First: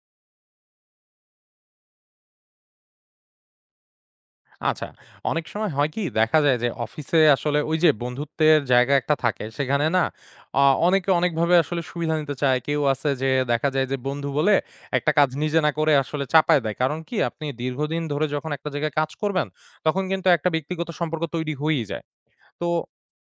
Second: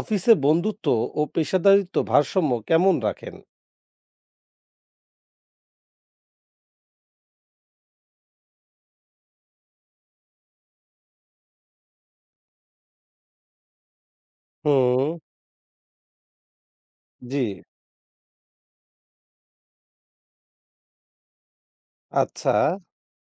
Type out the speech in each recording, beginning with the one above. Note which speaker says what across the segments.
Speaker 1: অফিসে বন্ধুত্ব ও পেশাদারিত্ব ভারসাম্য কেমন রাখেন?
Speaker 2: আচ্ছা, অনেক সময় হয় কি? দেখা যায় যে অফিসে আসলে ওই যে বন্ধুত্বের জায়গা একটা থাকে সেখানে না অনেকে অনেকভাবে আসলে সুবিধা নিতে চায়। কেউ আছে যে দেখা যায় যে বন্ধু বলে
Speaker 1: হুম।
Speaker 2: একটা কাজ নিজে না করে আসলে চাপায় দেয়। কারণ কি?
Speaker 1: জি,
Speaker 2: আপনি দীর্ঘদিন ধরে যখন একটা জায়গায় কাজ করবেন তখন কিন্তু একটা ব্যক্তিগত সম্পর্ক তৈরি হয়েই যায়।
Speaker 1: আচ্ছা।
Speaker 2: তো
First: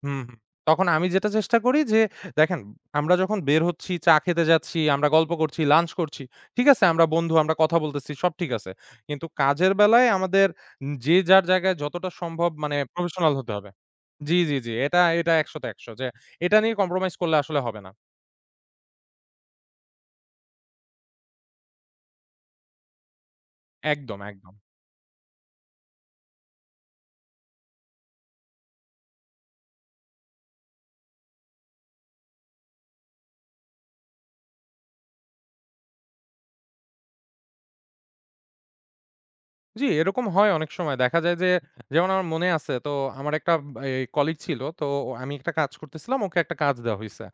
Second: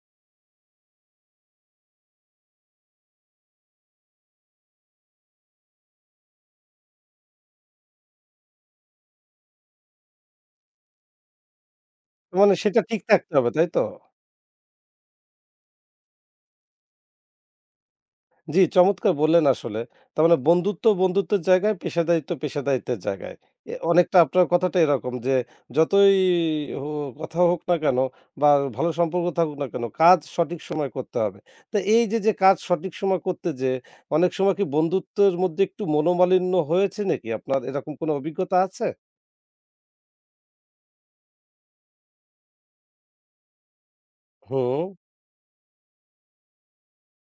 Speaker 2: হুম, হুম। তখন আমি যেটা চেষ্টা করি যে দেখেন আমরা যখন বের হচ্ছি, চা খেতে যাচ্ছি, আমরা গল্প করছি, লাঞ্চ করছি। ঠিক আছে আমরা বন্ধু, আমরা কথা বলতেছি, সব ঠিক আছে। কিন্তু কাজের বেলায় আমাদের যে যার জায়গায় যতটা সম্ভব
Speaker 1: মানে
Speaker 2: মানে
Speaker 1: সেটা ঠিক
Speaker 2: প্রফেশনাল
Speaker 1: থাকতে হবে,
Speaker 2: হতে
Speaker 1: তাই
Speaker 2: হবে।
Speaker 1: তো?
Speaker 2: জি, জি, জি। এটা ১০০ তে ১০০ যে এটা নিয়ে কম্প্রোমাইজ করলে আসলে হবে না।
Speaker 1: জি, চমৎকার বললেন আসলে। তার মানে বন্ধুত্ব, বন্ধুত্বের জায়গায়, পেশাদারিত্ব, পেশাদারিত্বের জায়গায়। এ অনেকটা
Speaker 2: একদম,
Speaker 1: আপনার
Speaker 2: একদম।
Speaker 1: কথাটা এরকম যে যতই হো কথা হোক না কেন বা ভালো সম্পর্ক থাকুক না কেন, কাজ সঠিক সময়ে করতে হবে। তো এই যে, যে কাজ সঠিক সময় করতে যেয়ে অনেক সময় কি বন্ধুত্বের মধ্যে একটু মনোমালিন্য হয়েছে নাকি? আপনার এরকম কোনো অভিজ্ঞতা আছে?
Speaker 2: জি, এরকম হয় অনেক সময়। দেখা যায় যে যেমন আমার মনে আছে তো আমার একটা এই কলিগ ছিল।
Speaker 1: হুম।
Speaker 2: আমি একটা কাজ করতেছিলাম, ওকে একটা কাজ দেওয়া হইছে।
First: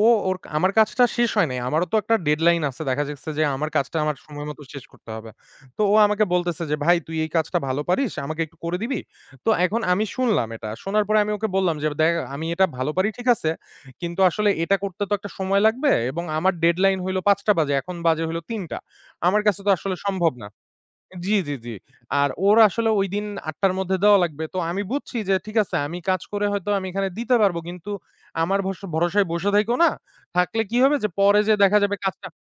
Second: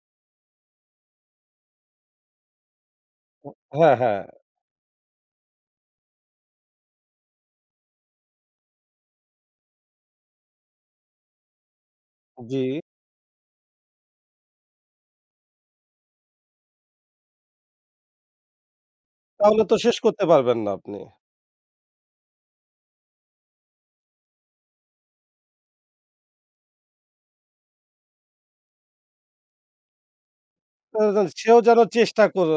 Speaker 2: ও ওর আমার কাজটা শেষ হয় নাই। আমারও তো একটা ডেডলাইন আছে। দেখা যাচ্ছে যে
Speaker 1: উ
Speaker 2: আমার
Speaker 1: হ্যাঁ,
Speaker 2: কাজটা আমার
Speaker 1: হ্যাঁ।
Speaker 2: সময় মতো শেষ করতে হবে। তো ও আমাকে বলতেছে যে, "ভাই তুই এই কাজটা ভালো পারিস, আমাকে একটু করে দিবি?" তো এখন আমি শুনলাম এটা। শোনার পরে আমি ওকে বললাম যে, "দেখ আমি
Speaker 1: জি।
Speaker 2: এটা ভালো পারি ঠিক আছে। কিন্তু আসলে এটা করতে তো একটা সময় লাগবে এবং আমার ডেডলাইন হইলো ৫:০০ বাজে। এখন বাজে হইলো ৩:০০। আমার কাছে
Speaker 1: তাহলে
Speaker 2: তো
Speaker 1: তো
Speaker 2: আসলে
Speaker 1: শেষ করতে
Speaker 2: সম্ভব না।"
Speaker 1: পারবেন না আপনি।
Speaker 2: জি, জি, জি। আর ওর আসলে ঐদিন ৮:০০ র মধ্যে দেওয়া লাগবে। তো আমি বুঝছি যে ঠিক আছে আমি কাজ করে হয়তো আমি এখানে দিতে পারব। কিন্তু আমার ভরসায় বসে থাইকো না। থাকলে কি হবে
Speaker 1: আ
Speaker 2: যে পরে
Speaker 1: সেও
Speaker 2: যেয়ে দেখা
Speaker 1: যেন
Speaker 2: যাবে কাজটা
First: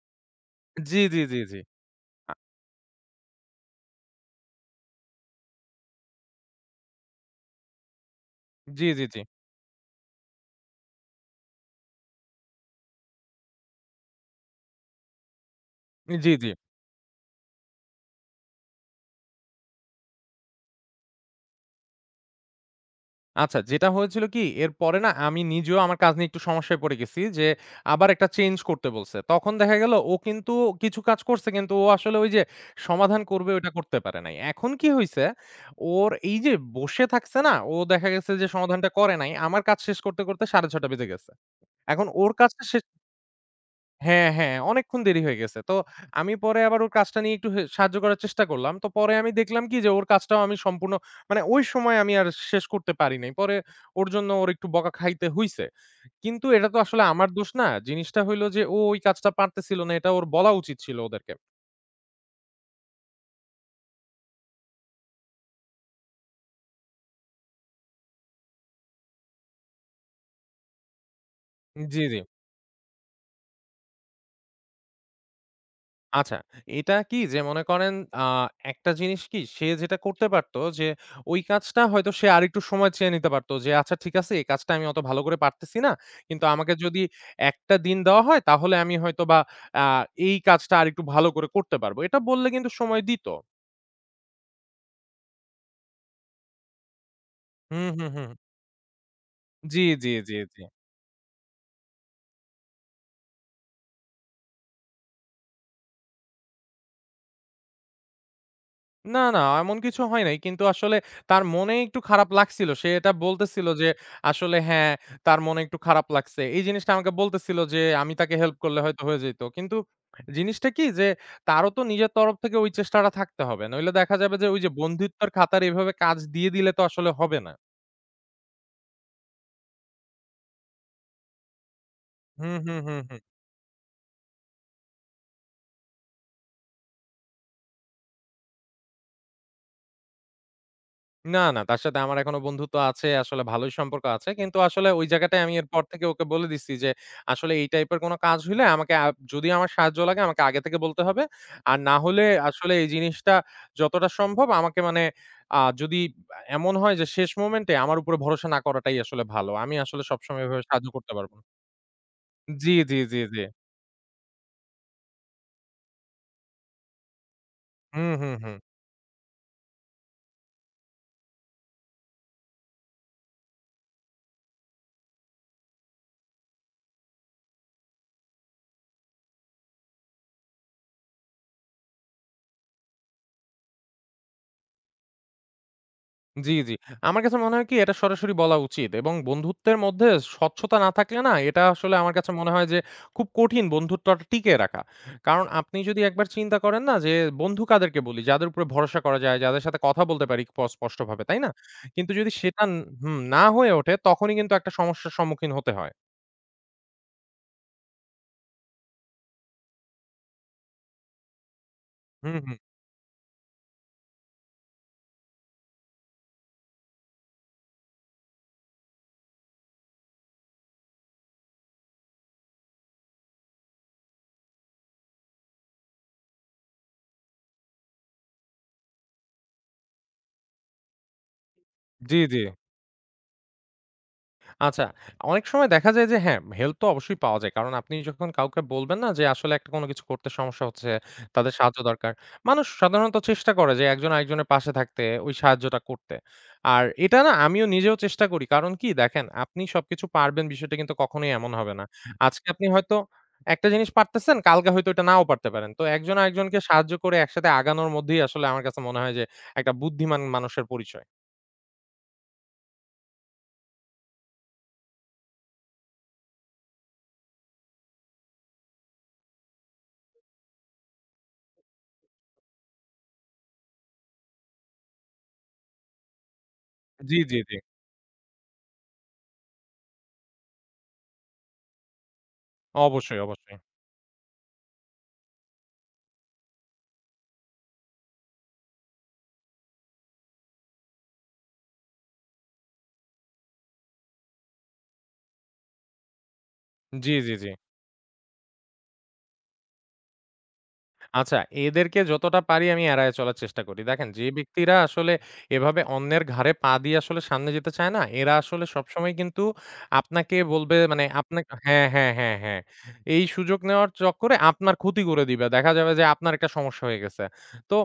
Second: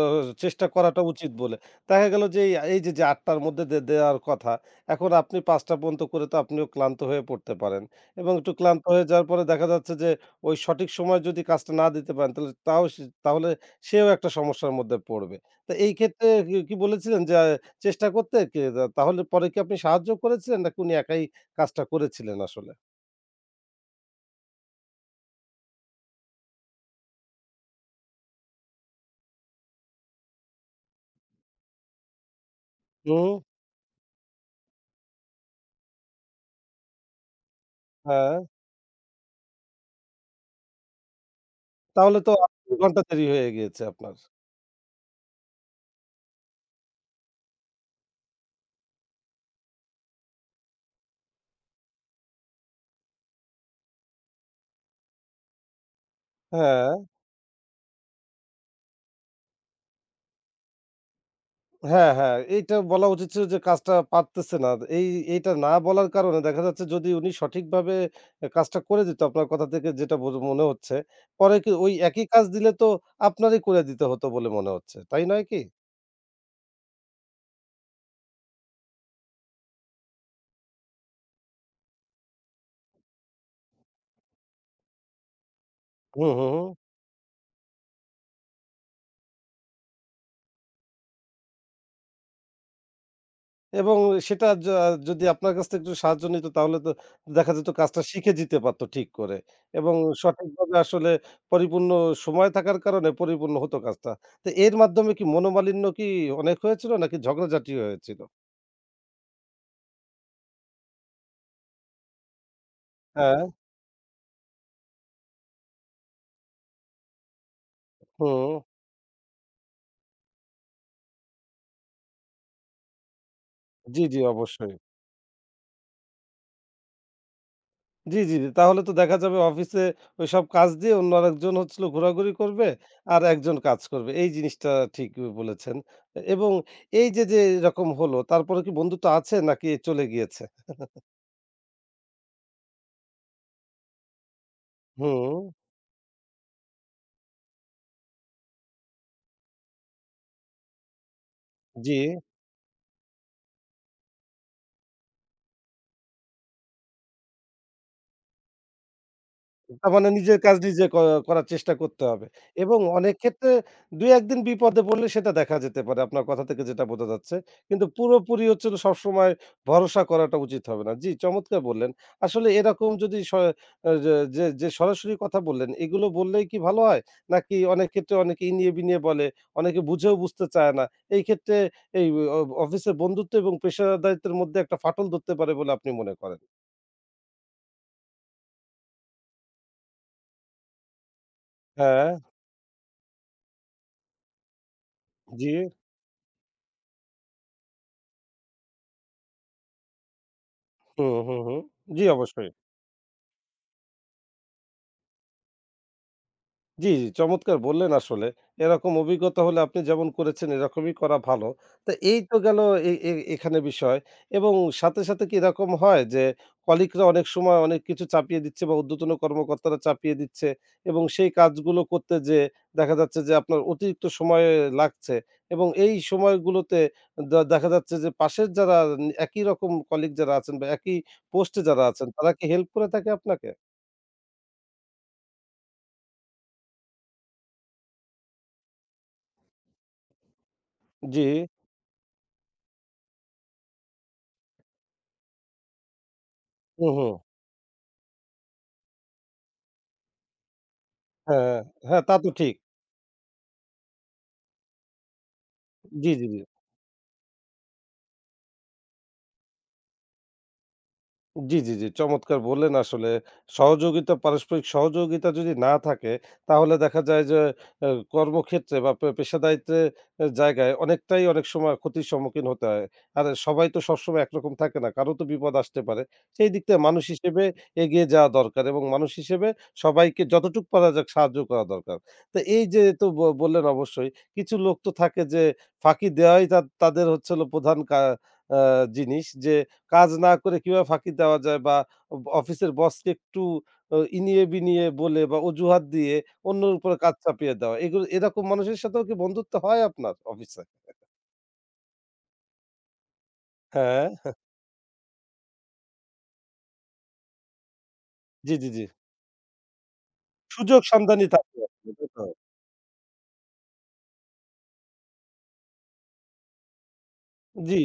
Speaker 1: চেষ্টা
Speaker 2: জি,
Speaker 1: করাটা
Speaker 2: জি,
Speaker 1: উচিত
Speaker 2: জি,
Speaker 1: বলে।
Speaker 2: জি।
Speaker 1: দেখা গেল
Speaker 2: আ
Speaker 1: যে এই এই যে, যে ৮ টার মধ্যে দেওয়ার কথা, এখন আপনি ৫ টা পর্যন্ত করে তো আপনিও ক্লান্ত হয়ে পড়তে পারেন এবং একটু ক্লান্ত
Speaker 2: জি, জি,
Speaker 1: হয়ে
Speaker 2: জি।
Speaker 1: যাওয়ার পরে দেখা যাচ্ছে যে ওই সঠিক সময়ে যদি কাজটা না দিতে পারেন তাহলে তাও সে তাহলে সেও একটা সমস্যার মধ্যে পড়বে। তো এই ক্ষেত্রে
Speaker 2: জি, জি।
Speaker 1: কি, কি বলেছিলেন যে চেষ্টা করতে কি তাহলে পরে কি আপনি সাহায্য করেছিলেন নাকি উনি একাই কাজটা করেছিলেন আসলে?
Speaker 2: আচ্ছা, যেটা হয়েছিল কি? এরপরে না আমি নিজেও আমার কাজ নিয়ে একটু সমস্যায় পড়ে গেছি যে, আবার একটা চেঞ্জ করতে বলছে। তখন দেখা গেল ও কিন্তু কিছু কাজ করছে কিন্তু ও আসলে ওই যে সমাধান
Speaker 1: হুম,
Speaker 2: করবে ওইটা করতে পারে নাই। এখন কি হইছে? ওর এই যে বসে থাকছে না? ও দেখা গেছে
Speaker 1: হ্যাঁ।
Speaker 2: যে সমাধানটা করে নাই। আমার কাজ শেষ করতে, করতে ৬:৩০ বেজে গেছে। এখন
Speaker 1: তাহলে তো
Speaker 2: ওর কাজটা
Speaker 1: ২
Speaker 2: শেষ
Speaker 1: ঘন্টা দেরি হয়ে গিয়েছে আপনার।
Speaker 2: হ্যাঁ, হ্যাঁ, অনেকক্ষণ দেরি হয়ে গেছে। তো আমি পরে আবার ওর কাজটা নিয়ে একটু সাহায্য করার চেষ্টা করলাম। তো পরে আমি দেখলাম কি যে ওর কাজটাও আমি সম্পূর্ণ মানে ওই সময় আমি আর শেষ করতে পারি নাই। পরে ওর জন্য ওর একটু বকা খাইতে হইছে। কিন্তু এটা তো
Speaker 1: হ্যাঁ,
Speaker 2: আসলে আমার দোষ না। জিনিসটা হইলো যে ও ওই কাজটা পারতেছিল না। এটা ওর বলা উচিত ছিল ওদেরকে।
Speaker 1: হ্যাঁ, হ্যাঁ। এইটা বলা উচিত ছিল যে কাজটা পারতেছে না। এই এইটা না বলার কারণে দেখা যাচ্ছে যদি উনি সঠিকভাবে কাজটা করে দিত আপনার কথা থেকে যেটা বোঝ মনে হচ্ছে। পরে কি ওই
Speaker 2: জি, জি।
Speaker 1: একই কাজ দিলে তো আপনারই করে দিতে হতো বলে মনে হচ্ছে। তাই নয় কি?
Speaker 2: আচ্ছা, এটা কি যে মনে করেন আ একটা জিনিস কি সে যেটা করতে পারত যে ওই কাজটা হয়তো সে আরেকটু সময় চেয়ে নিতে পারত যে, "আচ্ছা ঠিক আছে এই কাজটা আমি অত ভালো করে পারতেছি না।
Speaker 1: হু,
Speaker 2: কিন্তু
Speaker 1: হু,
Speaker 2: আমাকে
Speaker 1: হু।
Speaker 2: যদি একটা দিন দেওয়া হয় তাহলে আমি হয়তোবা আ এই কাজটা আরেকটু ভালো করে করতে পারব।" এটা বললে কিন্তু সময় দিত।
Speaker 1: এবং সেটা য যদি আপনার কাছ থেকে একটু সাহায্য নিত তাহলে তো দেখা যেত
Speaker 2: হুম,
Speaker 1: কাজটা
Speaker 2: হুম, হুম।
Speaker 1: শিখে যেতে পারত ঠিক করে
Speaker 2: জি,
Speaker 1: এবং
Speaker 2: জি, জি, জি।
Speaker 1: সঠিকভাবে আসলে পরিপূর্ণ সময় থাকার কারণে পরিপূর্ণ হতো কাজটা। তো এর মাধ্যমে কি মনোমালিন্য কি অনেক হয়েছিল নাকি ঝগড়াঝাটি হয়েছিল?
Speaker 2: না, না, এমন কিছু হয় নাই। কিন্তু আসলে তার মনে একটু খারাপ লাগছিল। সে এটা
Speaker 1: হ্যাঁ,
Speaker 2: বলতেছিল যে আসলে হ্যাঁ, তার মনে একটু খারাপ লাগছে। এই জিনিসটা আমাকে বলতেছিল যে আমি তাকে
Speaker 1: হুম।
Speaker 2: হেল্প করলে হয়তো হয়ে যেত। কিন্তু জিনিসটা কি যে তারও তো নিজের তরফ থেকে ওই চেষ্টাটা থাকতে হবে। নইলে
Speaker 1: জি,
Speaker 2: দেখা
Speaker 1: জি
Speaker 2: যাবে যে ওই যে
Speaker 1: অবশ্যই।
Speaker 2: বন্ধুত্বের খাতার এভাবে কাজ দিয়ে দিলে তো আসলে হবে না।
Speaker 1: জি, জি, জি। তাহলে তো দেখা যাবে অফিসে ওইসব কাজ দিয়ে অন্য আরেকজন হচ্ছিল ঘোরাঘুরি
Speaker 2: হুম,
Speaker 1: করবে
Speaker 2: হুম, হুম, হুম।
Speaker 1: আর একজন কাজ করবে। এই জিনিসটা ঠিক বলেছেন। এবং এই যে, যে এরকম হলো তারপরে কি বন্ধুত্ব আছে নাকি চলে গিয়েছে?
Speaker 2: না, না, তার সাথে আমার এখনো বন্ধুত্ব আছে। আসলে ভালোই সম্পর্ক আছে। কিন্তু আসলে ওই
Speaker 1: হুম,
Speaker 2: জায়গাটায় আমি এরপর থেকে ওকে বলে দিচ্ছি যে, "আসলে এই টাইপের কোনো কাজ হইলে আমাকে যদি আমার সাহায্য লাগে আমাকে আগে থেকে বলতে হবে। আর না
Speaker 1: জি।
Speaker 2: হলে আসলে এই জিনিসটা যতটা সম্ভব আমাকে মানে যদি এমন হয় যে শেষ মোমেন্টে আমার উপরে ভরসা না করাটাই আসলে ভালো। আমি
Speaker 1: তার
Speaker 2: আসলে
Speaker 1: মানে নিজের
Speaker 2: সবসময়
Speaker 1: কাজ
Speaker 2: এভাবে
Speaker 1: নিজে
Speaker 2: সাহায্য করতে পারব না।"
Speaker 1: করার চেষ্টা করতে হবে।
Speaker 2: জি,
Speaker 1: এবং
Speaker 2: জি,
Speaker 1: অনেক
Speaker 2: জি, জি।
Speaker 1: ক্ষেত্রে ২-১ দিন বিপদে পড়লে সেটা দেখা যেতে পারে আপনার কথা থেকে যেটা বোঝা যাচ্ছে। কিন্তু
Speaker 2: হুম, হুম,
Speaker 1: পুরোপুরি
Speaker 2: হুম।
Speaker 1: হচ্ছে হলো সবসময় ভরসা করাটা উচিত হবে না। জি, চমৎকার বললেন। আসলে এরকম যদি স আ যে যে যে সরাসরি কথা বললেন, এগুলো বললেই কি ভালো হয়? নাকি অনেক ক্ষেত্রে অনেকে ইনিয়ে-বিনিয়ে বলে, অনেকে বুঝেও বুঝতে চায় না। এই ক্ষেত্রে এই অ অফিসের বন্ধুত্ব এবং পেশাদারিত্বের মধ্যে একটা ফাটল ধরতে পারে বলে আপনি মনে করেন?
Speaker 2: জি, জি। আমার কাছে মনে হয় কি এটা সরাসরি বলা উচিত এবং বন্ধুত্বের মধ্যে স্বচ্ছতা না থাকলে না এটা আসলে
Speaker 1: হ্যাঁ,
Speaker 2: আমার কাছে মনে হয় যে খুব কঠিন বন্ধুত্বটা টিকিয়ে রাখা। কারণ
Speaker 1: জি।
Speaker 2: আপনি যদি একবার চিন্তা করেন না যে বন্ধু কাদেরকে বলি? যাদের উপরে ভরসা করা যায়, যাদের সাথে কথা বলতে পারি
Speaker 1: হুম,
Speaker 2: স্পষ্টভাবে, তাই
Speaker 1: হুম,
Speaker 2: না?
Speaker 1: হুম। জি,
Speaker 2: কিন্তু যদি
Speaker 1: অবশ্যই।
Speaker 2: সেটা হুম, না হয়ে ওঠে তখনই কিন্তু একটা সমস্যার সম্মুখীন হতে হয়।
Speaker 1: জি, জি, চমৎকার বললেন আসলে। এরকম অভিজ্ঞতা হলে আপনি যেমন করেছেন এরকমই করা ভালো। তো এই
Speaker 2: হুম,
Speaker 1: তো
Speaker 2: হুম।
Speaker 1: গেল এ এ এখানে বিষয় এবং সাথে, সাথে কি এরকম হয় যে কলিগরা অনেক সময় অনেক কিছু চাপিয়ে দিচ্ছে বা ঊর্ধ্বতন কর্মকর্তারা চাপিয়ে দিচ্ছে এবং সেই কাজগুলো করতে যেয়ে দেখা যাচ্ছে যে আপনার অতিরিক্ত সময় লাগছে এবং এই সময়গুলোতে দেখা যাচ্ছে যে পাশের যারা একই রকম কলিগ যারা আছেন বা একই পোস্টে যারা আছেন
Speaker 2: জি,
Speaker 1: তারা
Speaker 2: জি।
Speaker 1: কি হেল্প করে থাকে আপনাকে?
Speaker 2: আচ্ছা, অনেক সময় দেখা যায় যে হ্যাঁ, হেল্প তো অবশ্যই পাওয়া যায়। কারণ আপনি যখন কাউকে বলবেন না যে আসলে একটা কোনো কিছু করতে সমস্যা হচ্ছে,
Speaker 1: জি।
Speaker 2: তাদের সাহায্য দরকার। মানুষ সাধারণত চেষ্টা করে যে একজন আরেকজনের পাশে থাকতে, ওই সাহায্যটা করতে। আর
Speaker 1: হুম, হুম।
Speaker 2: এটা না আমিও নিজেও চেষ্টা করি। কারণ কি দেখেন, আপনি সবকিছু পারবেন বিষয়টা কিন্তু কখনোই এমন
Speaker 1: হ্যাঁ,
Speaker 2: হবে না।
Speaker 1: হ্যাঁ তা তো
Speaker 2: আজকে
Speaker 1: ঠিক।
Speaker 2: আপনি হয়তো একটা জিনিস পারতেছেন, কালকে হয়তো এটা নাও পারতে পারেন। তো
Speaker 1: জি,
Speaker 2: একজন
Speaker 1: জি, জি।
Speaker 2: আরেকজনকে সাহায্য করে একসাথে আগানোর মধ্যেই আসলে আমার কাছে মনে হয় যে একটা বুদ্ধিমান মানুষের পরিচয়।
Speaker 1: জি, জি, জি। চমৎকার বললেন আসলে। সহযোগিতা, পারস্পরিক সহযোগিতা যদি না থাকে তাহলে দেখা যায় যে কর্মক্ষেত্রে বা পেশাদারিত্বের জায়গায় অনেকটাই অনেক সময় ক্ষতির সম্মুখীন হতে হয়। আর সবাই তো সবসময় একরকম থাকে না। কারো তো বিপদ আসতে পারে। সেই দিক থেকে মানুষ
Speaker 2: জি, জি,
Speaker 1: হিসেবে
Speaker 2: জি।
Speaker 1: এগিয়ে যাওয়া দরকার এবং মানুষ হিসেবে সবাইকে যতটুক পারা যাক সাহায্য করা দরকার। তো এই যে তো
Speaker 2: অবশ্যই, অবশ্যই।
Speaker 1: বললেন অবশ্যই কিছু লোক তো থাকে যে ফাঁকি দেওয়াই তাদের হচ্ছে হলো প্রধান কা আ জিনিস যে কাজ না করে কিভাবে ফাঁকি দেওয়া যায় বা অফিসের বসকে একটু ইনিয়ে-বিনিয়ে বলে বা অজুহাত দিয়ে অন্যের উপরে
Speaker 2: জি,
Speaker 1: কাজ
Speaker 2: জি, জি।
Speaker 1: চাপিয়ে দেওয়া। এগুলো এরকম মানুষের সাথেও কি বন্ধুত্ব হয় আপনার অফিসে?
Speaker 2: আচ্ছা, এদেরকে যতটা পারি আমি এড়ায়ে চলার চেষ্টা করি। দেখেন যে
Speaker 1: হ্যাঁ।
Speaker 2: ব্যক্তিরা আসলে এভাবে অন্যের ঘাড়ে পা দিয়ে আসলে সামনে যেতে চায় না, এরা
Speaker 1: জি,
Speaker 2: আসলে
Speaker 1: জি, জি।
Speaker 2: সবসময় কিন্তু আপনাকে বলবে
Speaker 1: সুযোগ
Speaker 2: মানে
Speaker 1: সন্ধানী
Speaker 2: আপনা
Speaker 1: থাকে।
Speaker 2: হ্যাঁ,
Speaker 1: আপনার, তাই
Speaker 2: হ্যাঁ,
Speaker 1: তো?
Speaker 2: হ্যাঁ, হ্যাঁ। এই সুযোগ নেওয়ার চক্করে আপনার ক্ষতি করে দিবে। দেখা যাবে যে আপনার একটা সমস্যা হয়ে গেছে। তো
Speaker 1: জি।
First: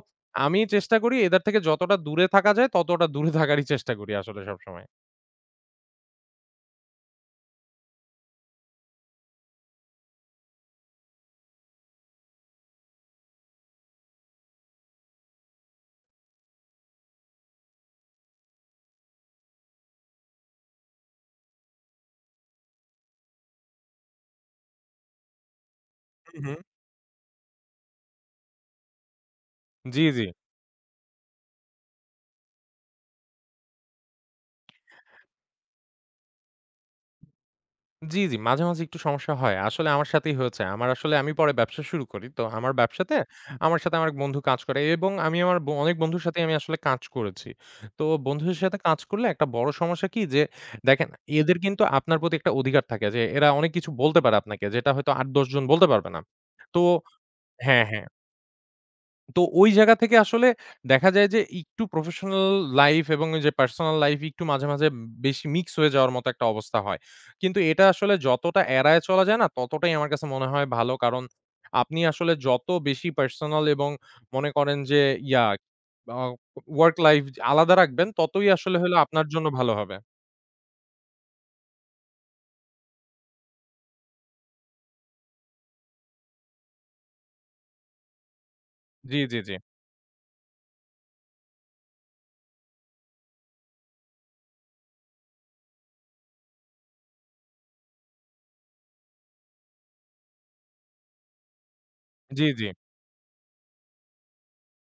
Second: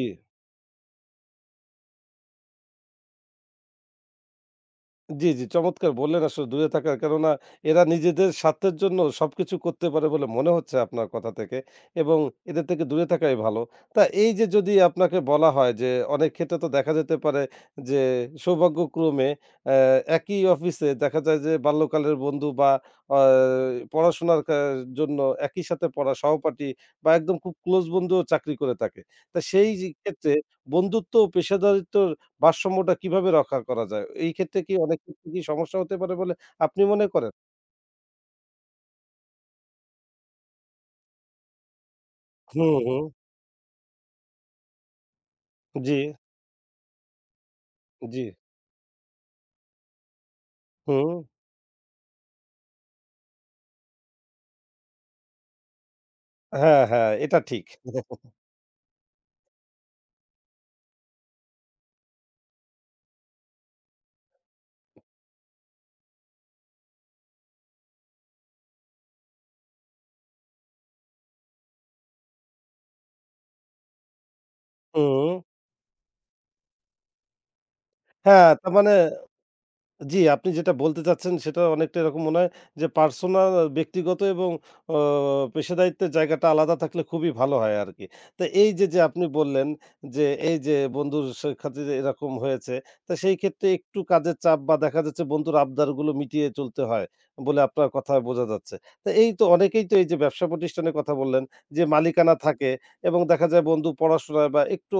Speaker 2: আমি চেষ্টা করি এদের থেকে যতটা দূরে থাকা যায় ততটা দূরে থাকারই চেষ্টা করি আসলে সবসময়।
Speaker 1: জি, জি, চমৎকার বললেন আসলে দূরে থাকার। কেননা এরা নিজেদের স্বার্থের জন্য সবকিছু করতে পারে বলে মনে হচ্ছে আপনার কথা থেকে এবং এদের থেকে দূরে থাকাই ভালো। তা এই যে যদি আপনাকে বলা হয় যে অনেক ক্ষেত্রে তো দেখা যেতে পারে যে সৌভাগ্যক্রমে অ্যা একই অফিসে দেখা যায় যে বাল্যকালের বন্ধু বা আ পড়াশোনার জন্য একই সাথে পড়া
Speaker 2: হুম, হুম।
Speaker 1: সহপাঠী বা একদম খুব ক্লোজ বন্ধুও চাকরি করে থাকে। তা সেই যে
Speaker 2: জি, জি।
Speaker 1: ক্ষেত্রে বন্ধুত্ব ও পেশাদারিত্বর ভারসাম্যটা কিভাবে রক্ষা করা যায়? এই ক্ষেত্রে কি অনেক ক্ষেত্রে কি সমস্যা হতে পারে বলে আপনি মনে করেন?
Speaker 2: জি, জি। মাঝে, মাঝে একটু সমস্যা হয়। আসলে আমার সাথেই হয়েছে। আমার আসলে আমি পরে ব্যবসা শুরু করি। তো
Speaker 1: হুম,
Speaker 2: আমার
Speaker 1: হুম।
Speaker 2: ব্যবসাতে আমার সাথে আমার এক বন্ধু কাজ করে এবং আমি আমার অনেক
Speaker 1: জি,
Speaker 2: বন্ধুর সাথেই আমি আসলে কাজ করেছি। তো
Speaker 1: জি।
Speaker 2: বন্ধুদের সাথে কাজ করলে একটা বড় সমস্যা কি যে দেখেন
Speaker 1: হুম।
Speaker 2: এদের কিন্তু আপনার প্রতি একটা অধিকার থাকে যে এরা অনেক কিছু বলতে পারে আপনাকে যেটা হয়তো ৮-১০ জন বলতে পারবে না। তো
Speaker 1: হ্যাঁ, হ্যাঁ, এটা ঠিক।
Speaker 2: হ্যাঁ, হ্যাঁ। তো ওই জায়গা থেকে আসলে দেখা যায় যে একটু প্রফেশনাল লাইফ এবং ওই যে পার্সোনাল লাইফ একটু মাঝে, মাঝে বেশি মিক্স হয়ে যাওয়ার মতো একটা অবস্থা হয়। কিন্তু এটা আসলে যতটা এড়ায় চলা যায় না ততটাই আমার কাছে মনে হয় ভালো। কারণ আপনি আসলে যত বেশি পার্সোনাল এবং মনে করেন যে
Speaker 1: হুম।
Speaker 2: ইয়া আ ওয়ার্ক লাইফ আলাদা রাখবেন ততই
Speaker 1: হ্যাঁ, তার
Speaker 2: আসলে
Speaker 1: মানে
Speaker 2: হলো আপনার জন্য ভালো হবে।
Speaker 1: জি, আপনি যেটা বলতে চাচ্ছেন সেটা অনেকটা এরকম মনে হয় যে পার্সোনাল ব্যক্তিগত এবং অ পেশাদারিত্বের জায়গাটা আলাদা থাকলে খুবই ভালো হয় আরকি। তো এই যে, যে
Speaker 2: জি,
Speaker 1: আপনি
Speaker 2: জি, জি।
Speaker 1: বললেন যে এই যে বন্ধুর সে খাতিরে এরকম হয়েছে, তো সেই ক্ষেত্রে একটু কাজের চাপ বা দেখা যাচ্ছে বন্ধুর আবদারগুলো মিটিয়ে চলতে হয় বলে আপনার কথায় বোঝা যাচ্ছে। তো এই তো অনেকেই তো এই যে ব্যবসা প্রতিষ্ঠানের কথা বললেন যে মালিকানা
Speaker 2: জি, জি।
Speaker 1: থাকে এবং দেখা যায় বন্ধু পড়াশোনায় বা একটু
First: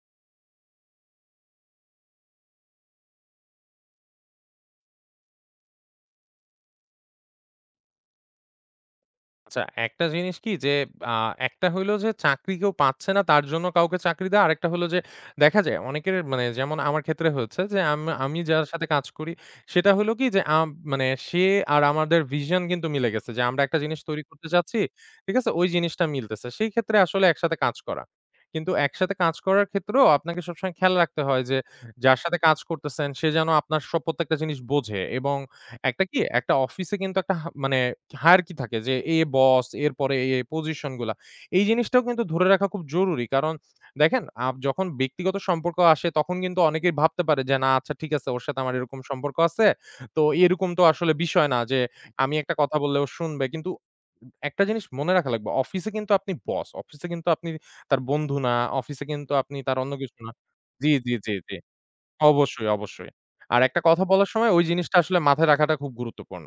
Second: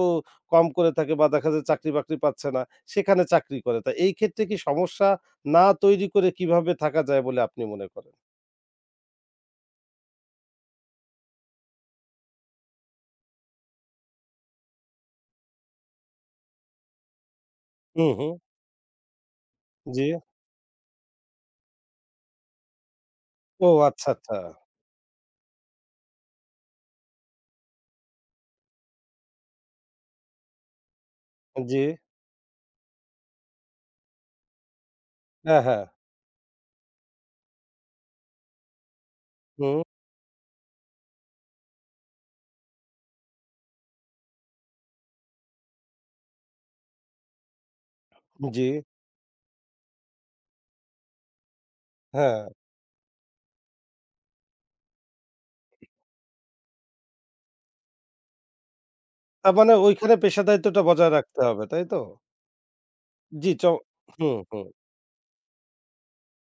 Speaker 1: কম করে থাকে বা দেখা যায় চাকরি বাকরি পাচ্ছে না, সেখানে চাকরি করে। তা এই ক্ষেত্রে কি সমস্যা না তৈরি করে কিভাবে থাকা যায় বলে আপনি মনে করেন?
Speaker 2: আচ্ছা, একটা জিনিস কি যে আ একটা হইলো যে চাকরি কেউ পাচ্ছে না তার জন্য কাউকে চাকরি দেয়া। আরেকটা হলো যে দেখা যায় অনেকের মানে যেমন আমার ক্ষেত্রে হয়েছে যে
Speaker 1: হুম, হুম।
Speaker 2: আমি যার সাথে কাজ করি সেটা
Speaker 1: জি।
Speaker 2: হলো কি যে মানে সে আর আমাদের ভিশন কিন্তু মিলে গেছে যে আমরা
Speaker 1: ও
Speaker 2: একটা জিনিস
Speaker 1: আচ্ছা,
Speaker 2: তৈরি
Speaker 1: আচ্ছা।
Speaker 2: করতে চাচ্ছি। ঠিক আছে? ওই জিনিসটা মিলতেছে। সেই ক্ষেত্রে আসলে একসাথে কাজ করা। কিন্তু একসাথে কাজ করার ক্ষেত্রেও আপনাকে সবসময় খেয়াল রাখতে হয় যে
Speaker 1: জি।
Speaker 2: যার সাথে কাজ করতেছেন সে যেন আপনার সব প্রত্যেকটা জিনিস বোঝে এবং
Speaker 1: হ্যাঁ, হ্যাঁ।
Speaker 2: একটা কি একটা অফিসে কিন্তু একটা মানে হায়ারার্কি থাকে যে এ বস,
Speaker 1: হুম।
Speaker 2: এরপরে এ পজিশন গুলা। এই জিনিসটাও কিন্তু ধরে রাখা খুব জরুরি। কারণ দেখেন যখন ব্যক্তিগত সম্পর্ক আসে তখন কিন্তু অনেকেই ভাবতে পারে যে, "না আচ্ছা ঠিক আছে ওর সাথে
Speaker 1: জি।
Speaker 2: আমার এরকম সম্পর্ক আছে। তো এরকম তো আসলে বিষয় না যে আমি
Speaker 1: হ্যাঁ।
Speaker 2: একটা কথা বললে ও শুনবে।" কিন্তু একটা জিনিস মনে রাখা লাগবে। অফিসে কিন্তু আপনি বস। অফিসে কিন্তু আপনি তার বন্ধু না। অফিসে কিন্তু
Speaker 1: তার
Speaker 2: আপনি
Speaker 1: মানে
Speaker 2: তার অন্য
Speaker 1: ওইখানে
Speaker 2: কিছু না।
Speaker 1: পেশাদারিত্বটা
Speaker 2: জি, জি,
Speaker 1: বজায়
Speaker 2: জি,
Speaker 1: রাখতে
Speaker 2: জি।
Speaker 1: হবে, তাই তো?
Speaker 2: অবশ্যই, অবশ্যই।
Speaker 1: জি,
Speaker 2: আর
Speaker 1: চ
Speaker 2: একটা কথা বলার
Speaker 1: হুম,
Speaker 2: সময় ওই
Speaker 1: হুম।
Speaker 2: জিনিসটা আসলে মাথায় রাখাটা খুব গুরুত্বপূর্ণ।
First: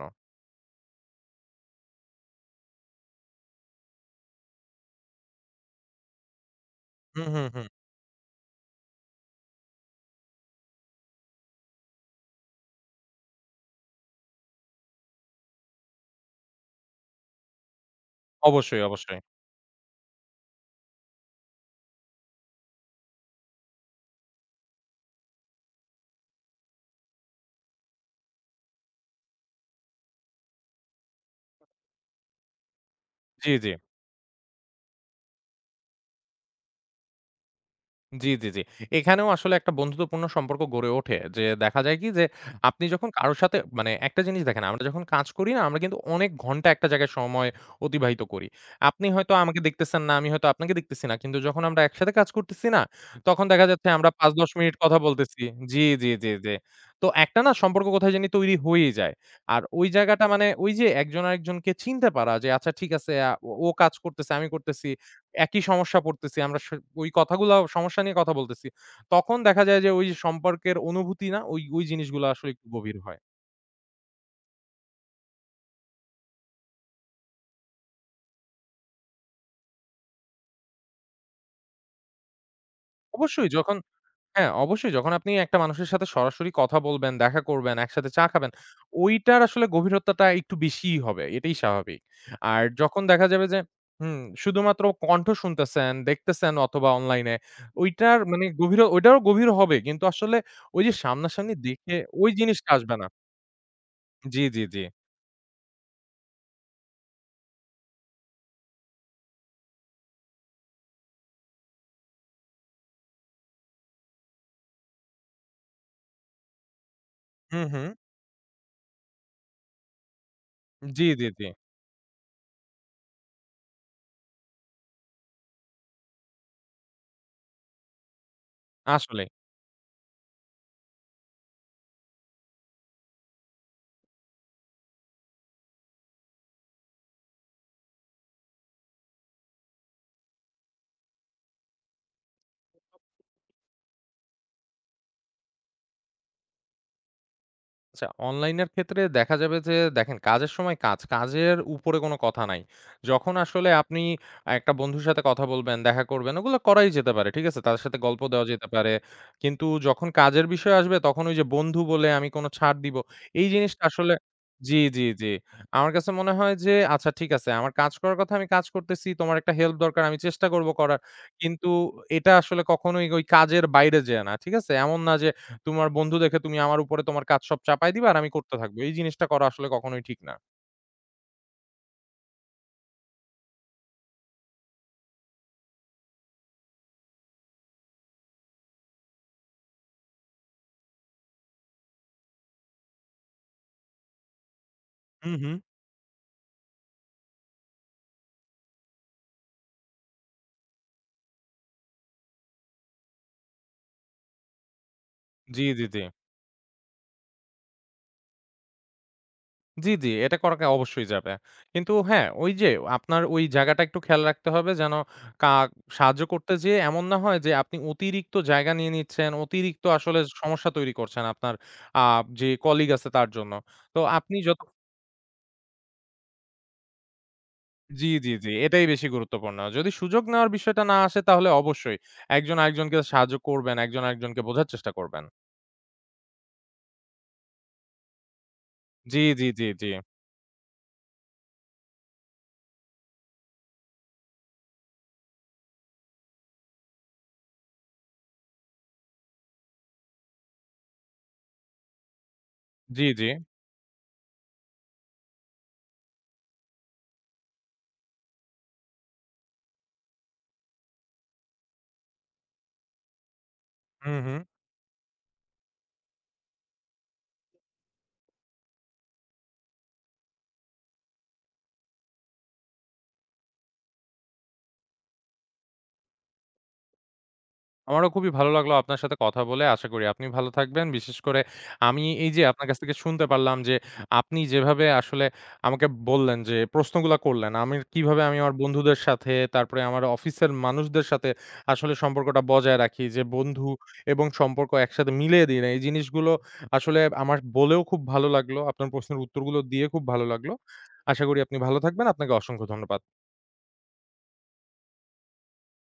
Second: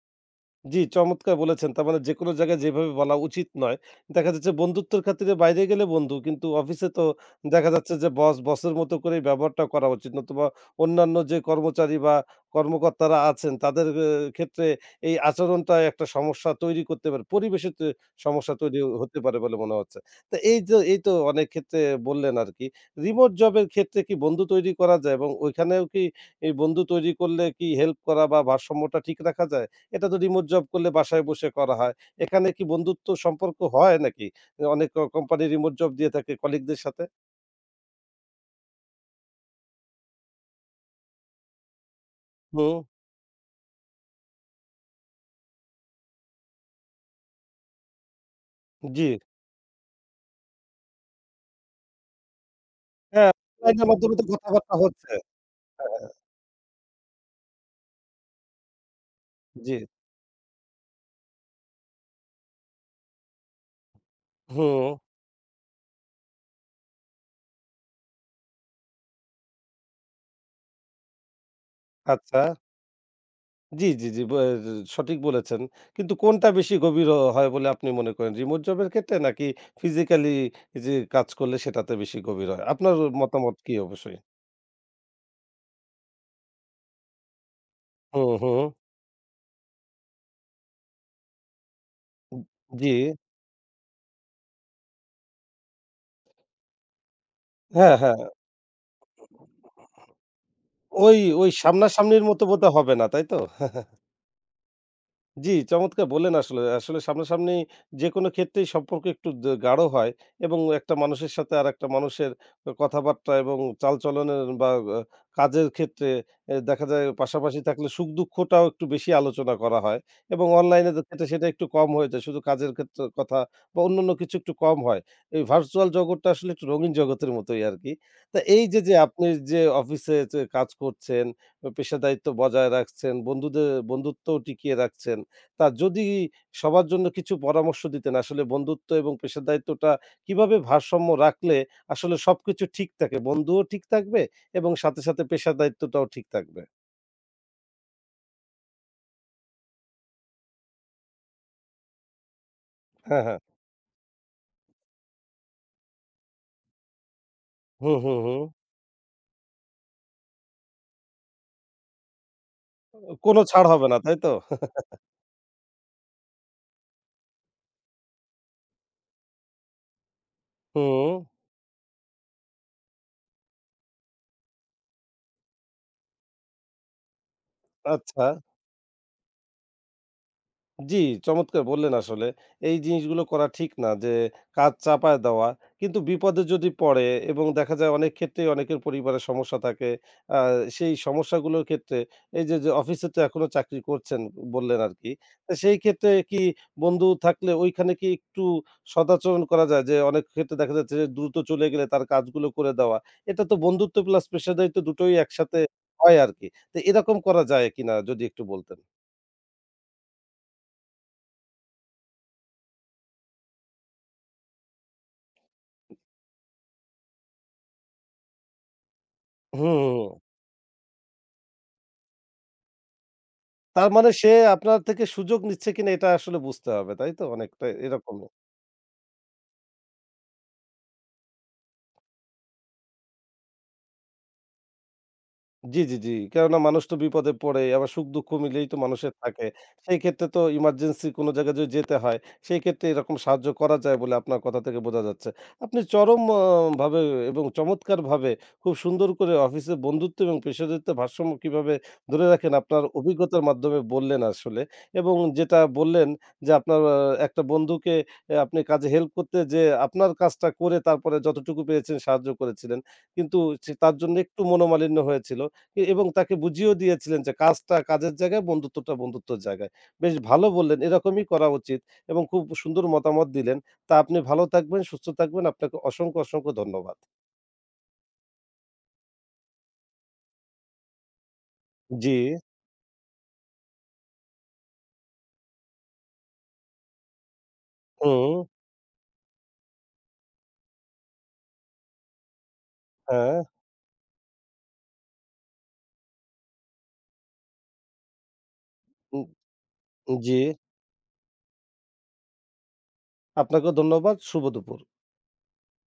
Speaker 1: জি, চমৎকার বলেছেন। তার মানে যেকোনো জায়গায় যেভাবে বলা উচিত নয়। দেখা যাচ্ছে বন্ধুত্বের খাতিরে বাইরে গেলে বন্ধু, কিন্তু অফিসে তো
Speaker 2: হুম, হুম, হুম।
Speaker 1: দেখা যাচ্ছে যে বস, বসের মতো করেই ব্যবহারটা করা উচিত। নতুবা অন্যান্য যে কর্মচারী বা কর্মকর্তারা আছেন তাদের ক্ষেত্রে এই আচরণটা একটা সমস্যা তৈরি করতে পারে। পরিবেশে তে সমস্যা তৈরি
Speaker 2: অবশ্যই,
Speaker 1: হতে
Speaker 2: অবশ্যই।
Speaker 1: পারে বলে মনে হচ্ছে। তো এই যে এই তো অনেক ক্ষেত্রে বললেন আরকি। রিমোট জবের ক্ষেত্রে কি বন্ধু তৈরি করা যায় এবং ওইখানেও কি এই বন্ধু তৈরি করলে কি হেল্প করা বা ভারসাম্যটা ঠিক রাখা যায়? এটা তো রিমোট জব করলে বাসায় বসে করা হয়। এখানে কি বন্ধুত্ব
Speaker 2: জি,
Speaker 1: সম্পর্ক
Speaker 2: জি।
Speaker 1: হয় নাকি? অনেক কোম্পানি রিমোট জব দিয়ে থাকে কলিগদের সাথে?
Speaker 2: জি, জি, জি। এখানেও আসলে একটা বন্ধুত্বপূর্ণ সম্পর্ক গড়ে ওঠে। যে দেখা যায় কি যে
Speaker 1: হুম,
Speaker 2: আপনি যখন কারো সাথে মানে একটা জিনিস দেখেন আমরা যখন কাজ করি না আমরা কিন্তু অনেক ঘন্টা একটা জায়গায় সময় অতিবাহিত করি।
Speaker 1: জি।
Speaker 2: আপনি হয়তো আমাকে দেখতেছেন না, আমি হয়তো আপনাকে দেখতেছি না। কিন্তু যখন আমরা একসাথে কাজ করতেছি না,
Speaker 1: হ্যাঁ,
Speaker 2: তখন দেখা যাচ্ছে
Speaker 1: অনলাইনের
Speaker 2: আমরা
Speaker 1: মাধ্যমে তো
Speaker 2: ৫-১০ মিনিট
Speaker 1: কথাবার্তা
Speaker 2: কথা
Speaker 1: হচ্ছে।
Speaker 2: বলতেছি। জি,
Speaker 1: হ্যাঁ,
Speaker 2: জি, জি, জি। তো একটা না সম্পর্ক কোথায় জানি তৈরি হয়েই যায়। আর
Speaker 1: জি।
Speaker 2: ওই জায়গাটা মানে ওই যে একজন আরেকজনকে চিনতে পারা যে আচ্ছা ঠিক আছে ও ও কাজ করতেছে, আমি
Speaker 1: হুম,
Speaker 2: করতেছি। একই সমস্যা পড়তেছি। আমরা ওই কথাগুলা সমস্যা নিয়ে কথা বলতেছি। তখন দেখা যায় যে ওই সম্পর্কের অনুভূতি না ওই জিনিসগুলা
Speaker 1: আচ্ছা।
Speaker 2: আসলে একটু গভীর হয়।
Speaker 1: জি, জি, জি। সঠিক বলেছেন। কিন্তু কোনটা বেশি গভীর হয় বলে আপনি মনে করেন? রিমোট জবের ক্ষেত্রে নাকি ফিজিক্যালি যে কাজ করলে সেটাতে বেশি গভীর হয়? আপনার
Speaker 2: অবশ্যই
Speaker 1: মতামত কি
Speaker 2: যখন
Speaker 1: অবশ্যই?
Speaker 2: হ্যাঁ, অবশ্যই যখন আপনি একটা মানুষের সাথে সরাসরি কথা বলবেন, দেখা করবেন, একসাথে চা
Speaker 1: হুম,
Speaker 2: খাবেন,
Speaker 1: হুম।
Speaker 2: ওইটার আসলে গভীরতাটা একটু বেশিই হবে। এটাই স্বাভাবিক। আর
Speaker 1: জি।
Speaker 2: যখন দেখা যাবে যে হুম, শুধুমাত্র কণ্ঠ শুনতেছেন, দেখতেছেন অথবা অনলাইনে
Speaker 1: হ্যাঁ,
Speaker 2: ওইটার
Speaker 1: হ্যাঁ।
Speaker 2: মানে গভীর ওইটাও গভীর হবে। কিন্তু আসলে ওই যে
Speaker 1: ওই, ওই
Speaker 2: সামনাসামনি দেখে
Speaker 1: সামনাসামনির
Speaker 2: ওই
Speaker 1: মতো
Speaker 2: জিনিসটা
Speaker 1: বোধহয় হবে
Speaker 2: আসবে
Speaker 1: না,
Speaker 2: না।
Speaker 1: তাই তো?
Speaker 2: জি, জি, জি।
Speaker 1: জি, চমৎকার বললেন আসলে। আসলে সামনাসামনি যেকোনো ক্ষেত্রেই সম্পর্ক একটু গাঢ় হয় এবং একটা মানুষের সাথে আরেকটা মানুষের কথাবার্তা এবং চালচলনের বা আ কাজের ক্ষেত্রে দেখা যায়
Speaker 2: হু,
Speaker 1: পাশাপাশি
Speaker 2: হু।
Speaker 1: থাকলে সুখ-দুঃখটাও একটু বেশি আলোচনা করা হয় এবং অনলাইনে
Speaker 2: জি, জি,
Speaker 1: ক্ষেত্রে
Speaker 2: জি।
Speaker 1: সেটা একটু কম হয়ে যায়। শুধু কাজের ক্ষেত্রে কথা বা অন্যান্য কিছু একটু কম হয়। এই ভার্চুয়াল জগৎটা আসলে একটু রঙিন জগতের মতোই আরকি। তা এই যে, যে আপনি
Speaker 2: আসলেই।
Speaker 1: যে অফিসে যে কাজ করছেন, পেশাদারিত্ব বজায় রাখছেন, বন্ধুদের বন্ধুত্বও টিকিয়ে রাখছেন। তা যদি সবার জন্য কিছু পরামর্শ দিতেন আসলে বন্ধুত্ব এবং পেশাদারিত্বটা কিভাবে ভারসাম্য রাখলে আসলে সবকিছু ঠিক থাকে? বন্ধুও ঠিক থাকবে এবং সাথে, সাথে পেশাদারিত্বটাও ঠিক থাকবে।
Speaker 2: আচ্ছা অনলাইনের ক্ষেত্রে দেখা যাবে যে দেখেন কাজের সময় কাজ, কাজের উপরে কোনো কথা নাই।
Speaker 1: হ্যাঁ,
Speaker 2: যখন
Speaker 1: হ্যাঁ।
Speaker 2: আসলে আপনি একটা বন্ধুর সাথে কথা বলবেন, দেখা করবেন, ওগুলো করাই যেতে পারে। ঠিক আছে? তাদের
Speaker 1: হুম,
Speaker 2: সাথে
Speaker 1: হুম,
Speaker 2: গল্প
Speaker 1: হুম।
Speaker 2: দেওয়া যেতে পারে। কিন্তু যখন কাজের বিষয় আসবে তখন ওই যে বন্ধু বলে আমি কোনো ছাড় দিব,
Speaker 1: কোনো
Speaker 2: এই
Speaker 1: ছাড়
Speaker 2: জিনিসটা
Speaker 1: হবে না,
Speaker 2: আসলে
Speaker 1: তাই তো?
Speaker 2: জি, জি, জি। আমার কাছে মনে হয় যে আচ্ছা ঠিক আছে আমার কাজ করার কথা আমি কাজ করতেছি, তোমার একটা হেল্প দরকার আমি চেষ্টা করব করার।
Speaker 1: হুম,
Speaker 2: কিন্তু এটা আসলে কখনোই ওই কাজের বাইরে যেয়ে না। ঠিক আছে? এমন না যে তোমার বন্ধু দেখে তুমি আমার উপরে তোমার কাজ সব চাপায় দিবা আর
Speaker 1: আচ্ছা।
Speaker 2: আমি করতে থাকবো। এই জিনিসটা করা আসলে কখনোই ঠিক না।
Speaker 1: জি, চমৎকার বললেন আসলে। এই জিনিসগুলো করা ঠিক না যে কাজ চাপায় দেওয়া। কিন্তু বিপদে যদি পড়ে এবং দেখা যায় অনেক ক্ষেত্রেই অনেকের পরিবারে সমস্যা থাকে। আ সেই সমস্যাগুলোর ক্ষেত্রে এই যে, যে অফিসে তো এখনো চাকরি করছেন বললেন আরকি।
Speaker 2: হুম,
Speaker 1: তো
Speaker 2: হুম।
Speaker 1: সেই ক্ষেত্রে কি বন্ধু থাকলে ওইখানে কি একটু সদাচরণ করা যায়? যে অনেক ক্ষেত্রে দেখা যাচ্ছে যে দ্রুত চলে গেলে তার কাজগুলো করে দেওয়া। এটা তো বন্ধুত্ব প্লাস পেশাদারিত্ব দুটোই একসাথে
Speaker 2: জি, জি, জি।
Speaker 1: হয় আরকি। তো এরকম করা যায় কিনা যদি একটু বলতেন?
Speaker 2: জি, জি, এটা করাকে অবশ্যই যাবে। কিন্তু হ্যাঁ, ওই যে আপনার ওই জায়গাটা একটু খেয়াল রাখতে হবে যেন কা সাহায্য করতে যেয়ে এমন না হয় যে আপনি অতিরিক্ত জায়গা নিয়ে নিচ্ছেন,
Speaker 1: হুম, হুম,
Speaker 2: অতিরিক্ত আসলে
Speaker 1: হুম।
Speaker 2: সমস্যা তৈরি করছেন আপনার আ যে কলিগ আছে তার জন্য।
Speaker 1: তার
Speaker 2: তো
Speaker 1: মানে সে
Speaker 2: আপনি যত
Speaker 1: আপনার থেকে সুযোগ নিচ্ছে কিনা এটা আসলে বুঝতে হবে, তাই তো? অনেকটা
Speaker 2: জি,
Speaker 1: এরকম।
Speaker 2: জি, জি, এটাই বেশি গুরুত্বপূর্ণ। যদি সুযোগ নেওয়ার বিষয়টা না আসে তাহলে অবশ্যই একজন আরেকজনকে সাহায্য করবেন, একজন আরেকজনকে বোঝার চেষ্টা করবেন।
Speaker 1: জি, জি, জি। কেননা মানুষ তো বিপদে পড়ে, আবার সুখ-দুঃখ মিলেই তো মানুষের
Speaker 2: জি, জি,
Speaker 1: থাকে।
Speaker 2: জি, জি,
Speaker 1: সেই ক্ষেত্রে তো ইমার্জেন্সি কোনো জায়গায় যদি যেতে হয়, সেই ক্ষেত্রে এরকম সাহায্য করা যায় বলে আপনার কথা থেকে বোঝা যাচ্ছে। আপনি চরম ভাবে এবং চমৎকারভাবে খুব সুন্দর করে অফিসে বন্ধুত্ব এবং পেশাদারিত্বের ভারসাম্য কিভাবে ধরে রাখেন আপনার
Speaker 2: জি, জি।
Speaker 1: অভিজ্ঞতার মাধ্যমে বললেন আসলে। এবং যেটা বললেন যে আপনার একটা বন্ধুকে আপনি কাজে হেল্প করতে যেয়ে আপনার কাজটা করে তারপরে যতটুকু পেরেছেন সাহায্য করেছিলেন। কিন্তু সে তার জন্য
Speaker 2: হুম, হুম।
Speaker 1: একটু মনোমালিন্য হয়েছিল। এবং তাকে বুঝিয়েও দিয়েছিলেন যে কাজটা কাজের জায়গায়, বন্ধুত্বটা বন্ধুত্বর জায়গায়। বেশ ভালো বললেন, এরকমই করা উচিত এবং খুব সুন্দর মতামত দিলেন। তা আপনি ভালো থাকবেন, সুস্থ থাকবেন। আপনাকে অসংখ্য, অসংখ্য ধন্যবাদ।
Speaker 2: আমারও খুবই ভালো লাগলো আপনার সাথে কথা বলে। আশা করি আপনি ভালো থাকবেন। বিশেষ করে আমি
Speaker 1: জি,
Speaker 2: এই যে আপনার কাছ থেকে শুনতে পারলাম যে আপনি যেভাবে আসলে আমাকে বললেন যে প্রশ্নগুলা করলেন, আমি কিভাবে
Speaker 1: হুম,
Speaker 2: আমি আমার বন্ধুদের সাথে তারপরে আমার অফিসের মানুষদের সাথে আসলে সম্পর্কটা বজায় রাখি। যে
Speaker 1: হ্যাঁ,
Speaker 2: বন্ধু এবং সম্পর্ক একসাথে মিলিয়ে দিই না। এই জিনিসগুলো আসলে আমার বলেও খুব ভালো লাগলো। আপনার প্রশ্নের
Speaker 1: উ
Speaker 2: উত্তরগুলো দিয়ে খুব ভালো
Speaker 1: জি।
Speaker 2: লাগলো। আশা করি আপনি ভালো থাকবেন। আপনাকে অসংখ্য ধন্যবাদ।
Speaker 1: আপনাকেও ধন্যবাদ। শুভ দুপুর।